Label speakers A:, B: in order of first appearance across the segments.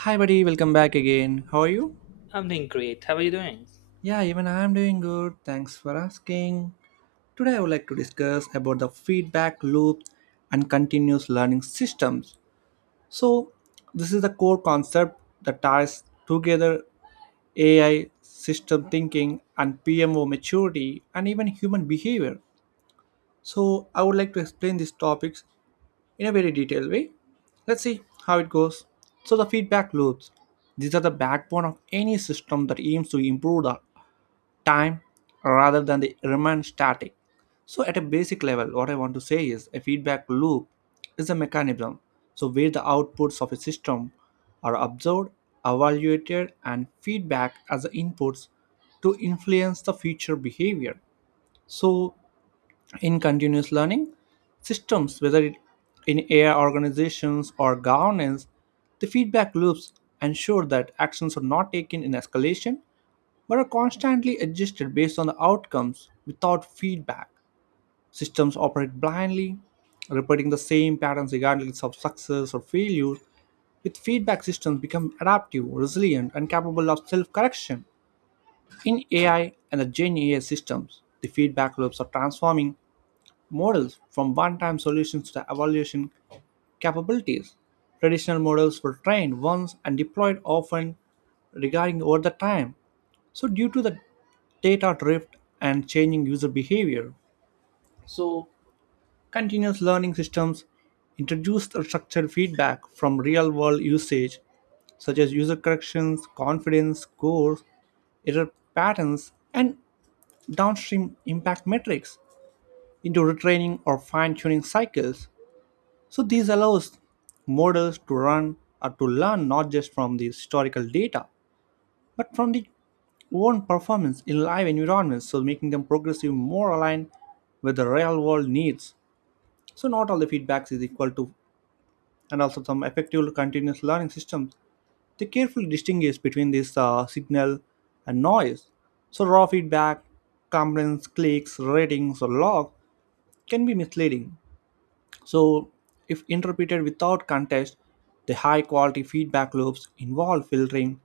A: Hi, buddy. Welcome back again. How are you?
B: I'm doing great. How are you doing?
A: Yeah, even I am doing good. Thanks for asking. Today, I would like to discuss about the feedback loop and continuous learning systems. So this is the core concept that ties together AI, system thinking, and PMO maturity, and even human behavior. So I would like to explain these topics in a very detailed way. Let's see how it goes. So the feedback loops, these are the backbone of any system that aims to improve the time rather than they remain static. So at a basic level, what I want to say is a feedback loop is a mechanism. So where the outputs of a system are observed, evaluated, and feedback as the inputs to influence the future behavior. So in continuous learning systems, whether it, in AI organizations or governance, the feedback loops ensure that actions are not taken in escalation but are constantly adjusted based on the outcomes without feedback. Systems operate blindly, repeating the same patterns regardless of success or failure. With feedback, systems become adaptive, resilient, and capable of self correction. In AI and the Gen AI systems, the feedback loops are transforming models from one-time solutions to evaluation capabilities. Traditional models were trained once and deployed often regarding over the time. So due to the data drift and changing user behavior, so continuous learning systems introduced a structured feedback from real-world usage such as user corrections, confidence scores, error patterns, and downstream impact metrics into retraining or fine tuning cycles. So this allows models to run or to learn not just from the historical data but from the own performance in live environments, so making them progressively more aligned with the real world needs. So not all the feedbacks is equal to, and also some effective continuous learning systems, they carefully distinguish between this signal and noise. So raw feedback, complaints, clicks, ratings, or log can be misleading, so if interpreted without context, the high quality feedback loops involve filtering,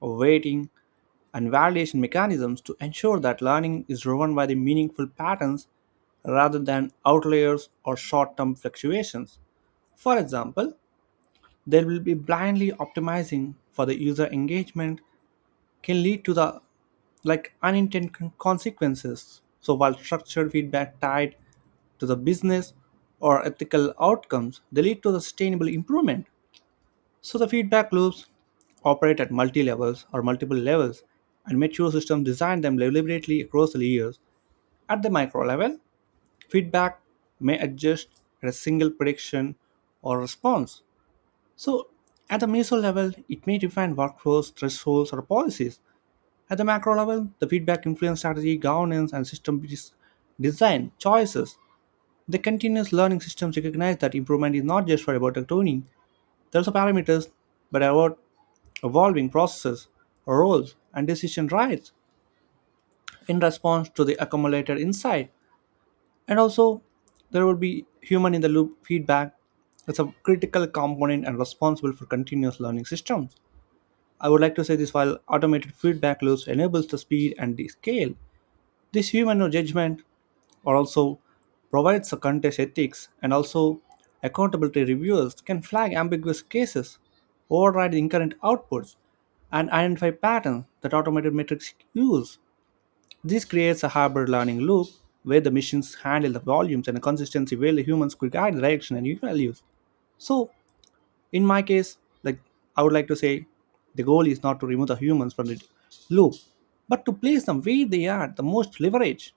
A: weighting, and validation mechanisms to ensure that learning is driven by the meaningful patterns rather than outliers or short term fluctuations. For example, they will be blindly optimizing for the user engagement can lead to the like unintended consequences. So while structured feedback tied to the business or ethical outcomes, they lead to the sustainable improvement. So the feedback loops operate at multi levels or multiple levels, and mature systems design them deliberately across the layers. At the micro level, feedback may adjust at a single prediction or response. So at the meso level, it may define workflows, thresholds, or policies. At the macro level, the feedback influence strategy, governance, and system design choices. The continuous learning systems recognize that improvement is not just for about tuning, there's also parameters, but about evolving processes, roles, and decision rights in response to the accumulated insight. And also, there will be human in the loop feedback. It's a critical component and responsible for continuous learning systems. I would like to say this while automated feedback loops enables the speed and the scale. This human judgment or also provides a contest ethics and also accountability reviewers can flag ambiguous cases, override incorrect outputs, and identify patterns that automated metrics use. This creates a hybrid learning loop where the machines handle the volumes and the consistency where the humans could guide the direction and new values. So in my case, like, I would like to say, the goal is not to remove the humans from the loop, but to place them where they are the most leverage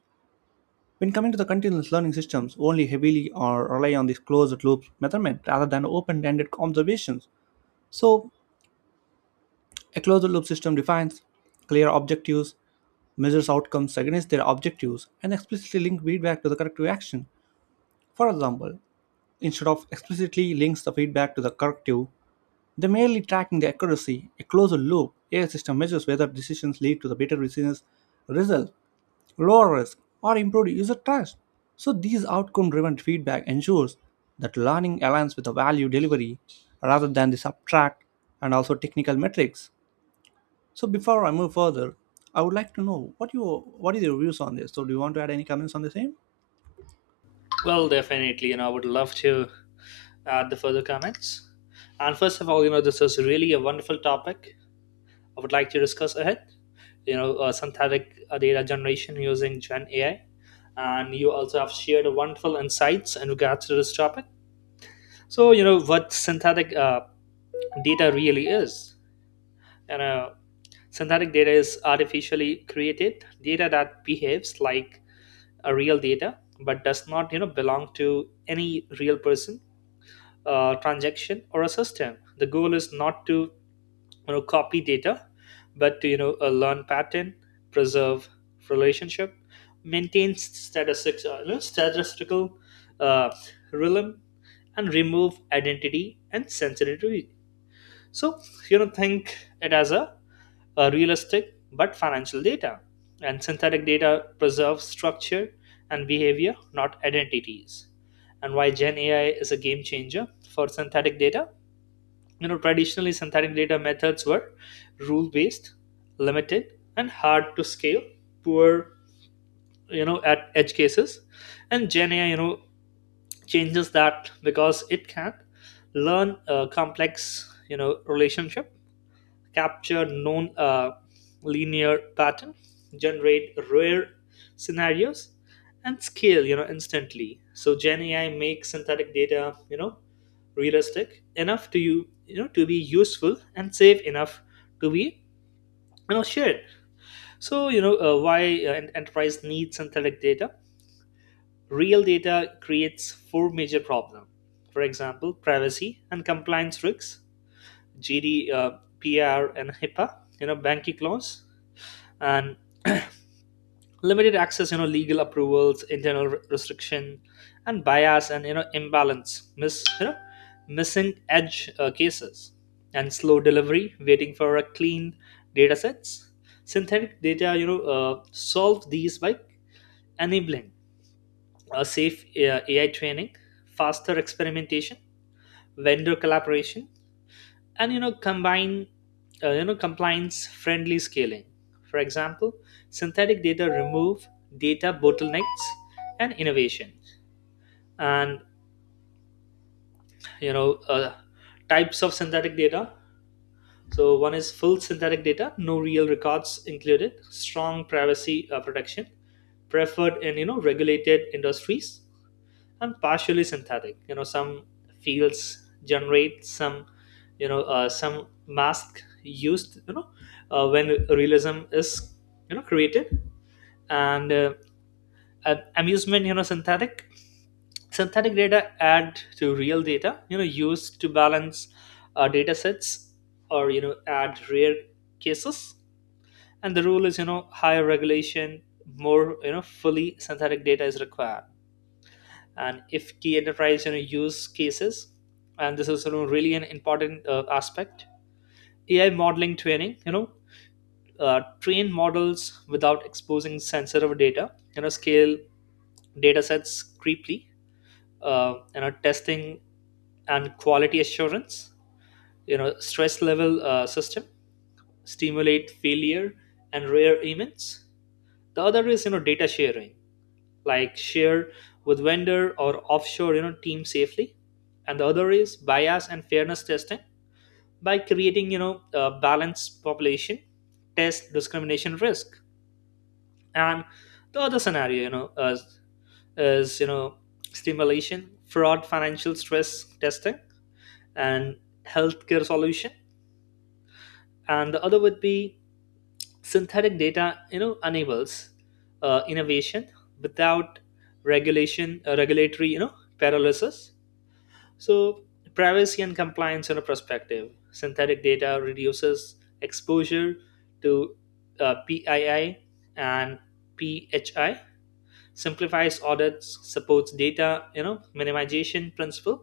A: when coming to the continuous learning systems, only heavily or rely on these closed loop method rather than open ended observations. So a closed loop system defines clear objectives, measures outcomes against their objectives, and explicitly links feedback to the corrective action. For example, instead of explicitly links the feedback to the corrective, they merely tracking the accuracy. A closed loop AI system measures whether decisions lead to the better business result, lower risk, or improved user trust. So these outcome driven feedback ensures that learning aligns with the value delivery rather than the subtract and also technical metrics. So before I move further, I would like to know what you, what is your views on this. So do you want to add any comments on the same?
B: Well, definitely, I would love to add the further comments. And first of all, this is really a wonderful topic I would like to discuss ahead. Synthetic data generation using Gen AI. And you also have shared wonderful insights in regards to this topic. So, what synthetic data really is. You know, synthetic data is artificially created data that behaves like a real data but does not, belong to any real person transaction or a system. The goal is not to copy data, but to learn pattern, preserve relationship, maintain statistics, statistical uh, realm, and remove identity and sensitivity. So think it as a realistic but financial data, and synthetic data preserves structure and behavior, not identities. And why Gen AI is a game changer for synthetic data, traditionally synthetic data methods were rule based, limited and hard to scale, poor at edge cases. And Gen AI, changes that because it can learn a complex, relationship, capture known linear pattern, generate rare scenarios, and scale instantly. So Gen AI makes synthetic data you know realistic enough to to be useful and safe enough to be shared. So why enterprise needs synthetic data. Real data creates four major problems. For example, privacy and compliance risks, GDPR and hipaa, banking laws, and limited access, legal approvals, internal restriction, and bias, and imbalance, missing edge cases, and slow delivery waiting for a clean data sets. Synthetic data, solve these by enabling a safe AI training, faster experimentation, vendor collaboration, and combine, compliance friendly scaling. For example, synthetic data remove data bottlenecks and innovation. And you know uh, types of synthetic data: so one is full synthetic data, no real records included, strong privacy protection, preferred in regulated industries. And partially synthetic, some fields generate some, some mask used, when realism is created. And an amusement, synthetic data add to real data, used to balance data sets, or add rare cases. And the rule is, higher regulation, more, fully synthetic data is required. And if key enterprise, use cases, and this is, really an important aspect: AI modeling training, train models without exposing sensitive data, scale data sets creepily, testing and quality assurance, stress level system, stimulate failure and rare events. The other is, data sharing, like share with vendor or offshore team safely. And the other is bias and fairness testing, by creating a balanced population, test discrimination risk. And the other scenario, is, stimulation, fraud financial stress testing, and healthcare solution. And the other would be synthetic data, enables innovation without regulation regulatory, paralysis. So, privacy and compliance in a perspective. Synthetic data reduces exposure to PII and PHI, simplifies audits, supports data, minimization principle.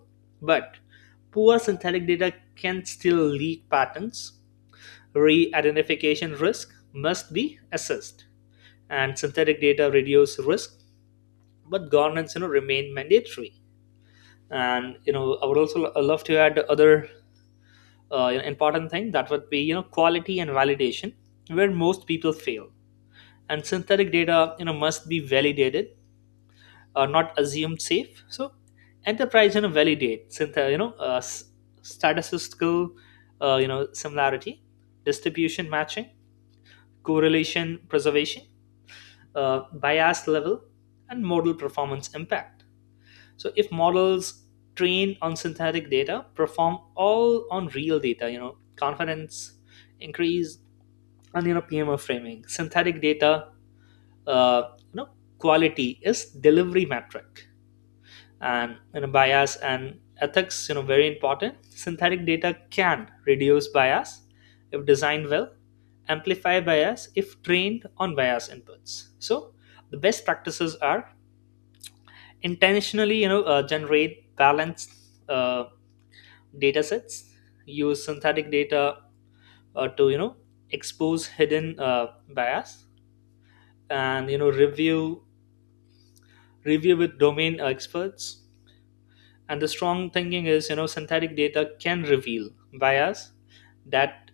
B: But poor synthetic data can still leak patterns. Re-identification risk must be assessed, and synthetic data reduce risk, but governance, remain mandatory. And I would also love to add other important thing, that would be quality and validation, where most people fail. And synthetic data, must be validated, not assumed safe. So enterprise, validate statistical, similarity, distribution matching, correlation preservation, bias level, and model performance impact. So if models trained on synthetic data perform all on real data, confidence increase. And PMO framing. Synthetic data, uh, you know, quality is delivery metric. And bias and ethics, very important. Synthetic data can reduce bias if designed well, amplify bias if trained on bias inputs. So the best practices are intentionally, generate balanced uh, data sets, use synthetic data to expose hidden bias. And review with domain experts. And the strong thinking is, synthetic data can reveal bias that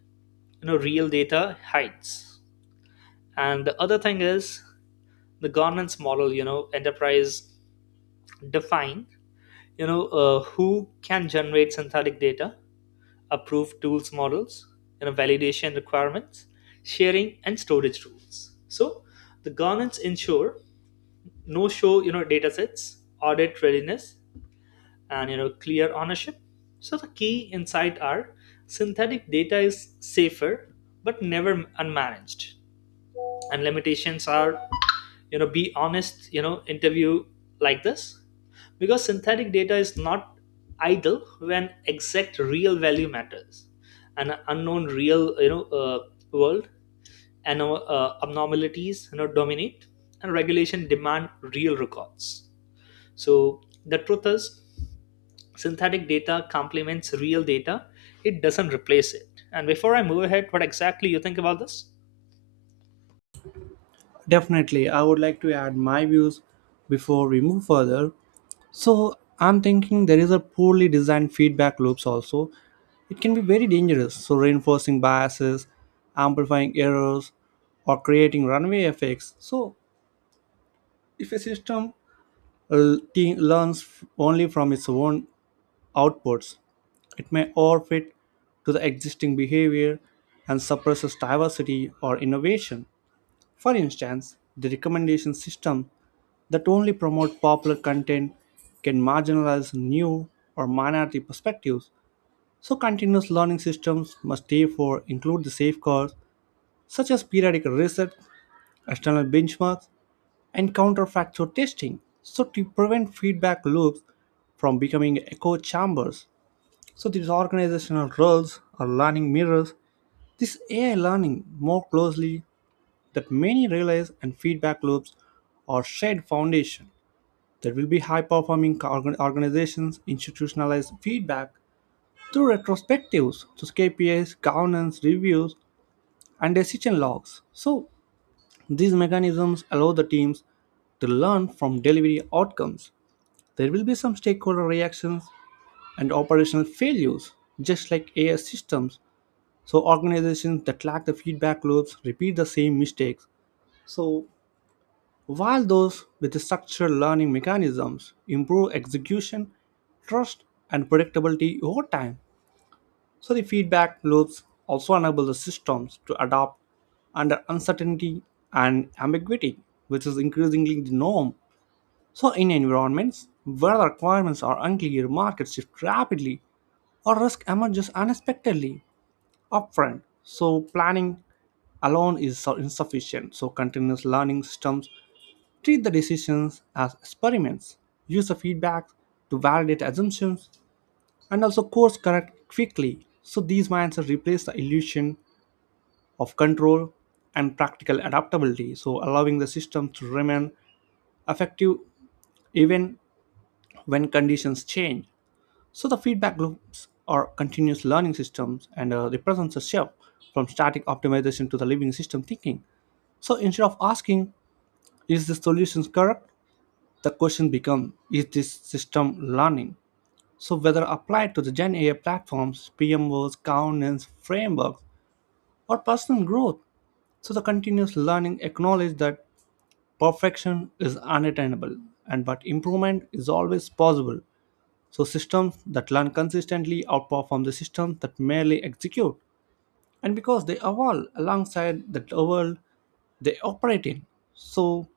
B: real data hides. And the other thing is the governance model, enterprise define, who can generate synthetic data, approve tools models, validation requirements, sharing and storage rules. So the governance ensure no show, datasets, audit readiness, and clear ownership. So the key insight are synthetic data is safer but never unmanaged. And limitations are, be honest, interview like this, because synthetic data is not idle when exact real value matters, and an unknown real, world, and abnormalities, dominate, and regulation demand real records. So the truth is synthetic data complements real data, it doesn't replace it. And before I move ahead, what exactly you think about this?
A: Definitely, I would like to add my views before we move further. So I'm thinking there is a poorly designed feedback loops also. It can be very dangerous. So reinforcing biases, amplifying errors, or creating runway effects. So if a system learns only from its own outputs, it may overfit to the existing behavior and suppresses diversity or innovation. For instance, the recommendation system that only promotes popular content can marginalize new or minority perspectives. So continuous learning systems must therefore include the safeguards such as periodic reset, external benchmarks, and counterfactual testing so to prevent feedback loops from becoming echo chambers. So these organizational roles or learning mirrors this AI learning more closely that many relays and feedback loops are shared foundation that will be high performing organizations institutionalize feedback through retrospectives to KPIs, governance, reviews, and decision logs. So these mechanisms allow the teams to learn from delivery outcomes. There will be some stakeholder reactions and operational failures. Just like AI systems, so organizations that lack the feedback loops repeat the same mistakes. So while those with the structured learning mechanisms improve execution, trust, and predictability over time, so the feedback loops also enable the systems to adapt under uncertainty and ambiguity, which is increasingly the norm so, in environments where the requirements are unclear, markets shift rapidly or risk emerges unexpectedly upfront. So planning alone is so insufficient. So continuous learning systems treat the decisions as experiments, use the feedback to validate assumptions, and also course correct quickly. So these mindsets replace the illusion of control and practical adaptability, so allowing the system to remain effective even when conditions change. So the feedback loops are continuous learning systems and represents a shift from static optimization to the living system thinking. So instead of asking, is the solution correct? The question becomes, is this system learning? So whether applied to the Gen AI platforms, PMOs, governance, frameworks, or personal growth, so the continuous learning acknowledges that perfection is unattainable and but improvement is always possible. So systems that learn consistently outperform the systems that merely execute. And because they evolve alongside the world they operate in. So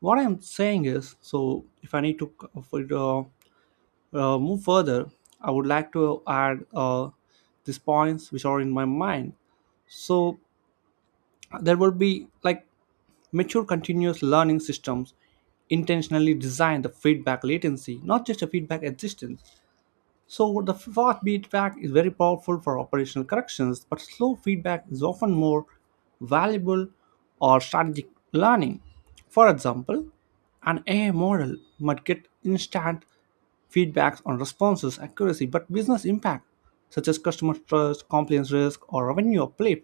A: what I'm saying is, so if I need to move further, I would like to add these points which are in my mind. So there will be like mature continuous learning systems intentionally design the feedback latency, not just a feedback existence. So the fast feedback is very powerful for operational corrections, but slow feedback is often more valuable or strategic learning. For example, an AI model might get instant feedbacks on responses accuracy, but business impact, such as customer trust, compliance risk, or revenue uplift,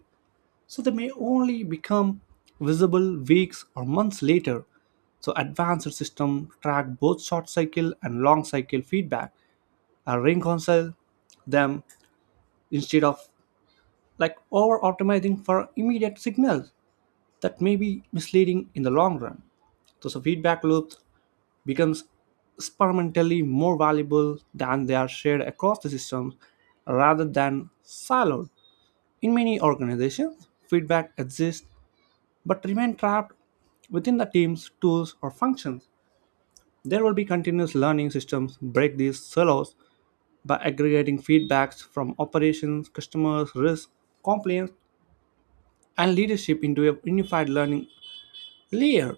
A: so they may only become visible weeks or months later. So advanced systems track both short cycle and long cycle feedback, reconcile them instead of like over optimizing for immediate signals that may be misleading in the long run. So, so feedback loops becomes experimentally more valuable than they are shared across the systems rather than siloed. In many organizations, feedback exists but remain trapped within the team's tools or functions. There will be continuous learning systems break these silos by aggregating feedbacks from operations, customers, risk, compliance, and leadership into a unified learning layer.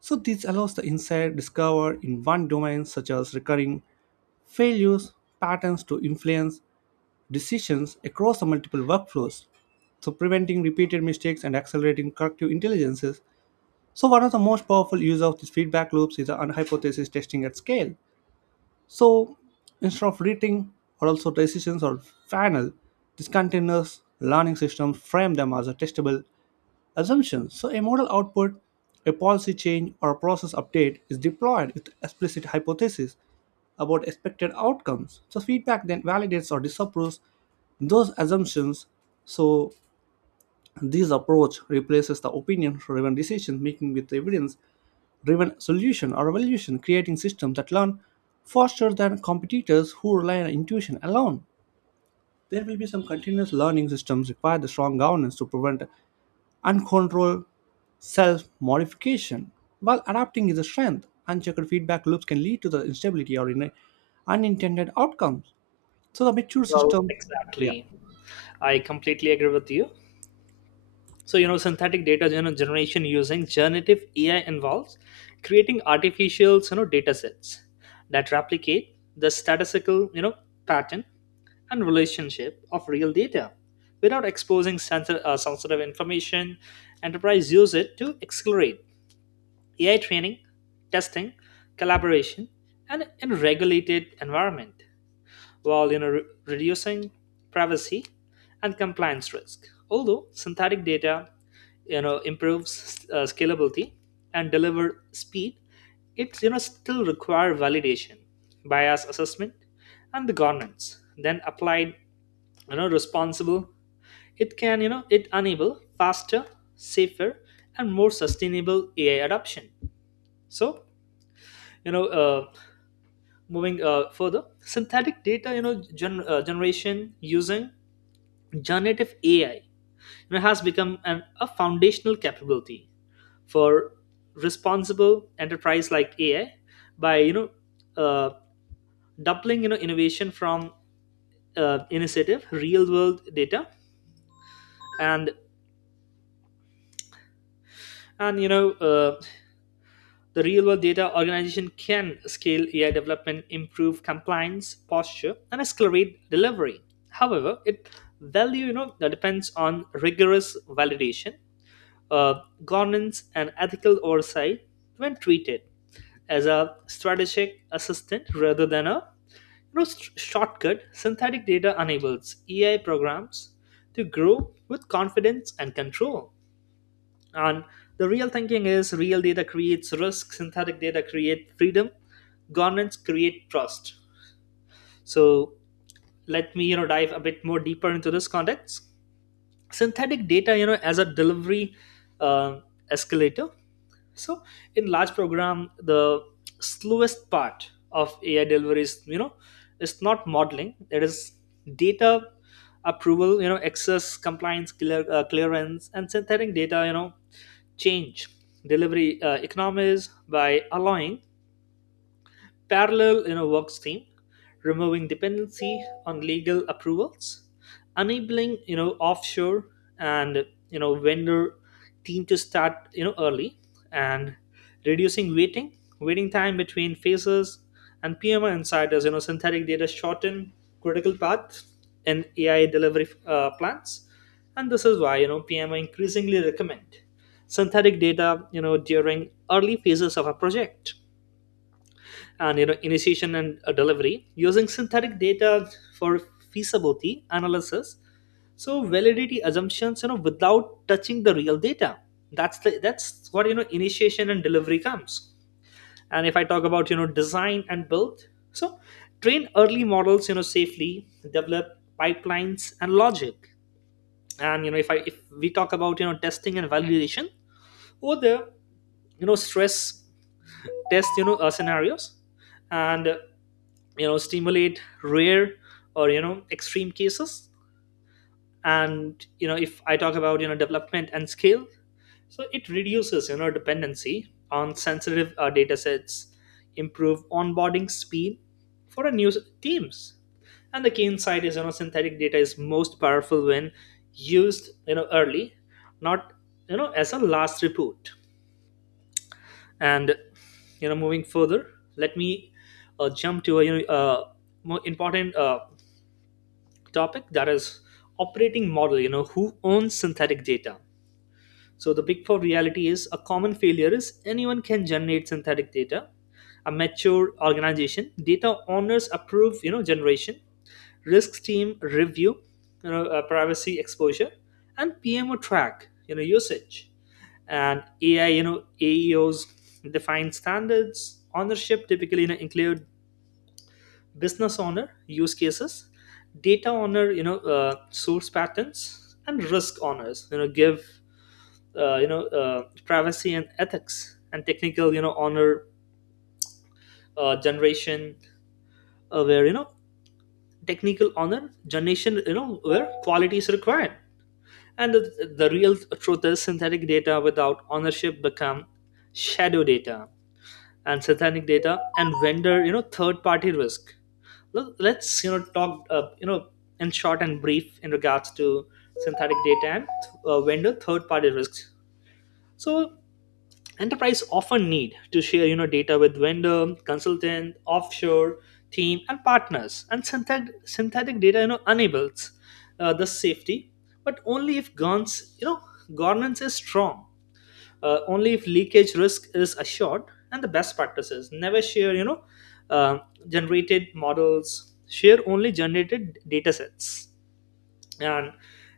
A: So this allows the insight discovered in one domain, such as recurring failures patterns, to influence decisions across the multiple workflows. So preventing repeated mistakes and accelerating corrective intelligences. So one of the most powerful use of these feedback loops is the hypothesis testing at scale. So instead of rating or also decisions or final, these continuous learning systems frame them as a testable assumption. So a model output, a policy change, or a process update is deployed with explicit hypothesis about expected outcomes. So feedback then validates or disapproves those assumptions. So this approach replaces the opinion driven decision making with evidence driven solution or evolution, creating systems that learn faster than competitors who rely on intuition alone. There will be some continuous learning systems require the strong governance to prevent uncontrolled self modification. While adapting is a strength, unchecked feedback loops can lead to the instability or in unintended outcomes. So the mature
B: Well,
A: system,
B: exactly,
A: yeah,
B: I completely agree with you. So synthetic data, generation using generative AI involves creating artificial, data sets that replicate the statistical, pattern and relationship of real data without exposing sensitive information. Enterprise use it to accelerate AI training, testing, collaboration, and in regulated environment, while reducing privacy and compliance risk. Although synthetic data improves scalability and deliver speed, it still require validation, bias assessment, and the governance. Then applied responsible, it can it enable faster, safer, and more sustainable AI adoption. So you know uh, moving further, synthetic data, generation using generative AI, has become a foundational capability for responsible enterprise like AI, by uh, doubling, innovation from initiative real world data. And and you know uh, The real world data organization can scale AI development, improve compliance, posture, and accelerate delivery. However, its value, depends on rigorous validation, governance, and ethical oversight. When treated as a strategic assistant rather than a shortcut. Synthetic data enables AI programs to grow with confidence and control. And the real thinking is real data creates risk, synthetic data create freedom, governance create trust. So let me dive a bit more deeper into this context. Synthetic data, as a delivery uh, escalator. So in large program, the slowest part of AI delivery is, it's not modeling. It is data approval, access, compliance, clearance. And synthetic data, change delivery economies by allowing parallel, work stream, removing dependency on legal approvals, enabling offshore and vendor team to start early, and reducing waiting time between phases. And PMI insiders. Synthetic data shorten critical path in AI delivery plans. And this is why, PMI increasingly recommend synthetic data during early phases of a project. And initiation and delivery using synthetic data for feasibility analysis, so validity assumptions without touching the real data. That's the that's what, initiation and delivery comes. And if I talk about, design and build, so train early models safely, develop pipelines and logic. And if we talk about, testing and validation, or the, stress test, scenarios, and stimulate rare or extreme cases. And if I talk about, development and scale, so it reduces, dependency on sensitive data sets, improve onboarding speed for a new teams. And the key insight is, synthetic data is most powerful when used, early, not as a last report. And moving further, let me jump to a more important topic, that is operating model, who owns synthetic data. So the big 4 reality is a common failure is anyone can generate synthetic data. A mature organization data owners approve, generation, risk team review, privacy exposure, and PMO track, usage, and AI, AEOs define standards. Ownership typically, include business owner use cases, data owner, source patterns, and risk owners, give privacy and ethics, and technical, honor generation, where technical honor generation, where quality is required. And the real truth is synthetic data without ownership become shadow data. And synthetic data and vendor, third party risk. Let's, talk in short and brief in regards to synthetic data and vendor third party risks. So enterprise often need to share, data with vendor consultant offshore team and partners. And synthetic data, enables the safety, but only if guns, governance is strong, only if leakage risk is assured. And the best practices: never share, uh, generated models, share only generated data sets. And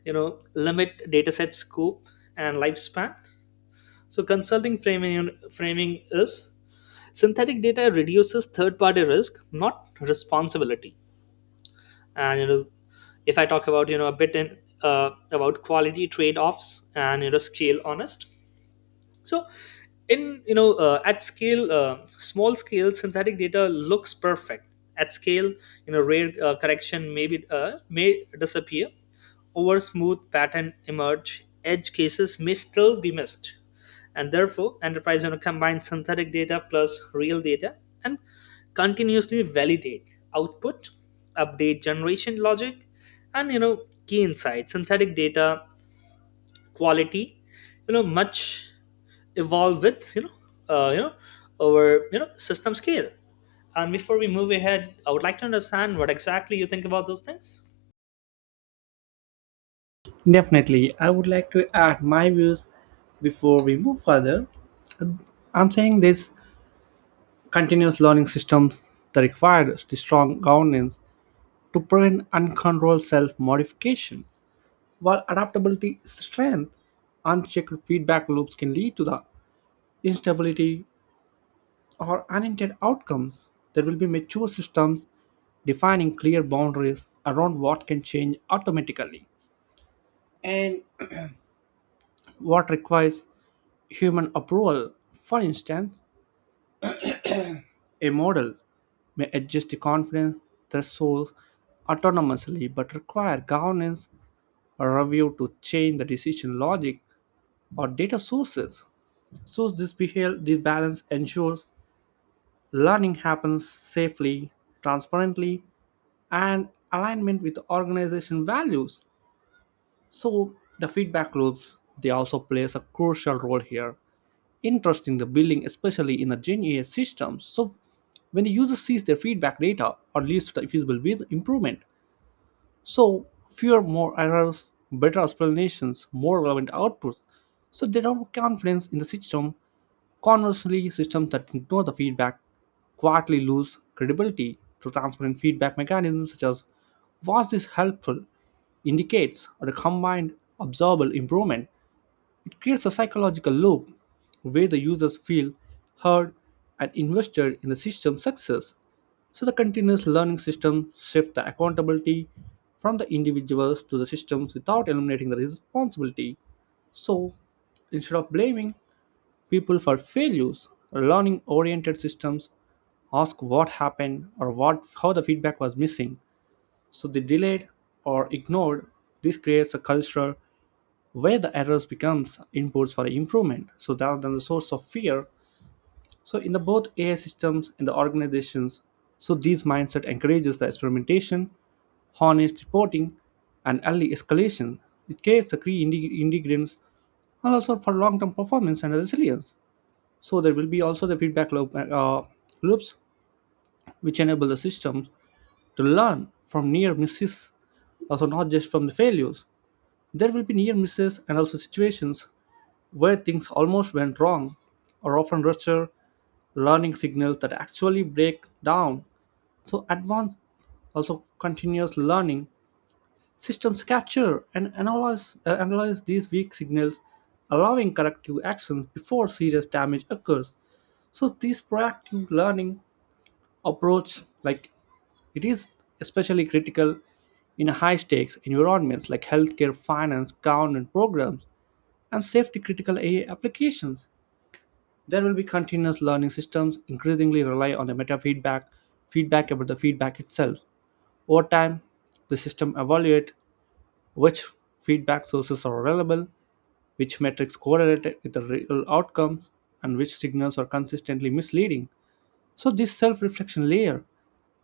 B: limit data set scope and lifespan. So consulting framing is synthetic data reduces third party risk, not responsibility. And if I talk about, a bit in, about quality trade offs and, scale honest. So in, at scale, small scale synthetic data looks perfect. At scale, rare correction may be may disappear over smooth pattern emerge, edge cases may still be missed. And therefore enterprise, combines synthetic data plus real data, and continuously validate output, update generation logic. And key insights: synthetic data quality, much evolve with uh, you know our, system scale. And before we move ahead, I would like to understand what exactly you think about those things.
A: definitely. I would like to add my views before we move further. I'm saying this, continuous learning systems that require the strong governance to prevent uncontrolled self-modification. While adaptability is strength, unchecked feedback loops can lead to the instability or unintended outcomes. There will be mature systems defining clear boundaries around what can change automatically and what requires human approval. For instance, a model may adjust the confidence threshold autonomously but require governance or review to change the decision logic or data sources. So this balance ensures learning happens safely, transparently, and alignment with organization values. So the feedback loops they also plays a crucial role here. Interesting the building, especially in the Gen AI systems. So when the user sees their feedback data or leads to the visible with improvement, so, fewer more errors, better explanations, more relevant outputs. So, they don't have confidence in the system. Conversely, systems that ignore the feedback quietly lose credibility to transparent feedback mechanisms such as was this helpful, indicates, or a combined observable improvement. It creates a psychological loop where the users feel heard and invested in the system's success. So the continuous learning system shifts the accountability from the individuals to the systems without eliminating the responsibility. So instead of blaming people for failures, learning oriented systems ask what happened or what how the feedback was missing. So they delayed or ignored. This creates a culture where the errors becomes inputs for improvement so rather than the source of fear, so in the both AI systems and the organizations, so this mindset encourages the experimentation, honest reporting, and early escalation. It creates the key ingredients and also for long-term performance and resilience. So there will be also the feedback loops which enable the system to learn from near misses also not just from the failures. There will be near misses and also situations where things almost went wrong are often richer learning signals that actually break down. So, advanced, also continuous learning systems capture and analyze these weak signals, allowing corrective actions before serious damage occurs. So, this proactive learning approach, like it is especially critical in high stakes environments like healthcare, finance, government programs, and safety critical AI applications. There will be continuous learning systems increasingly rely on the meta feedback, feedback about the feedback itself. Over time, the system evaluate which feedback sources are available, which metrics correlate with the real outcomes, and which signals are consistently misleading. So this self-reflection layer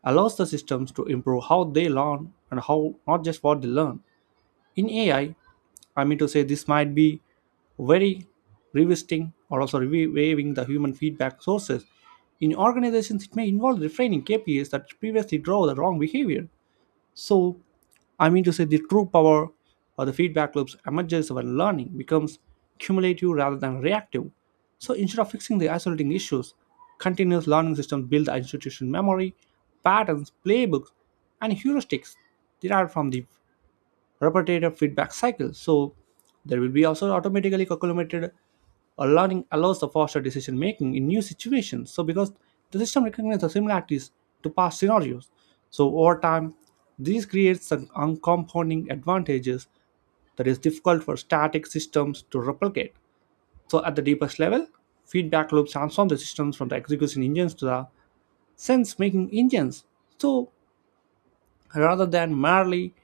A: allows the systems to improve how they learn and how, not just what they learn. In AI, I mean to say this might be very revisiting or also waiving the human feedback sources. In organizations, it may involve refraining KPIs that previously drove the wrong behavior. So, I mean to say the true power of the feedback loops emerges when learning becomes cumulative rather than reactive. So, instead of fixing the isolating issues, continuous learning systems build the institution memory, patterns, playbooks, and heuristics derived from the repetitive feedback cycle. So there will be also automatically calculated or learning allows the faster decision making in new situations. So because the system recognizes the similarities to past scenarios. So over time, this creates some uncompounding advantages that is difficult for static systems to replicate. So at the deepest level, feedback loops transform the systems from the execution engines to the sense making engines. So rather than merely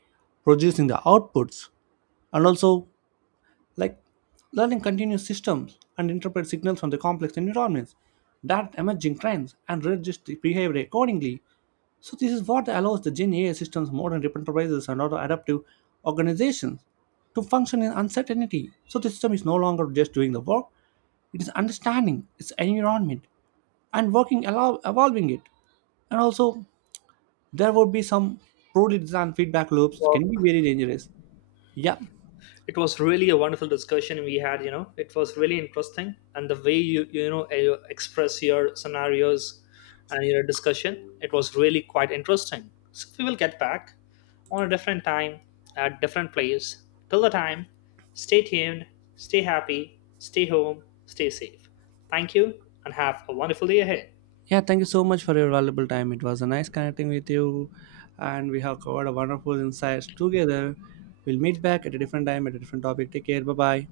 A: producing the outputs and also, like, learning continuous systems and interpret signals from the complex environments, that emerging trends, and readjust the behavior accordingly. So this is what allows the Gen AI systems, modern enterprises, and other adaptive organizations to function in uncertainty. So the system is no longer just doing the work; it is understanding its environment and working allow evolving it. And also, there would be some poorly designed feedback loops can
B: Well,
A: be very dangerous. Yeah,
B: it was really a wonderful discussion we had. It was really interesting, and the way you, you express your scenarios and your discussion, it was really quite interesting. So we will get back on a different time at different place. Till the time, stay tuned, stay happy, stay home, stay safe. Thank you, and have a wonderful day ahead.
A: Yeah, thank you so much for your valuable time. It was a nice connecting with you, and we have covered a wonderful insights together. We'll meet back at a different time at a different topic. Take care. Bye bye.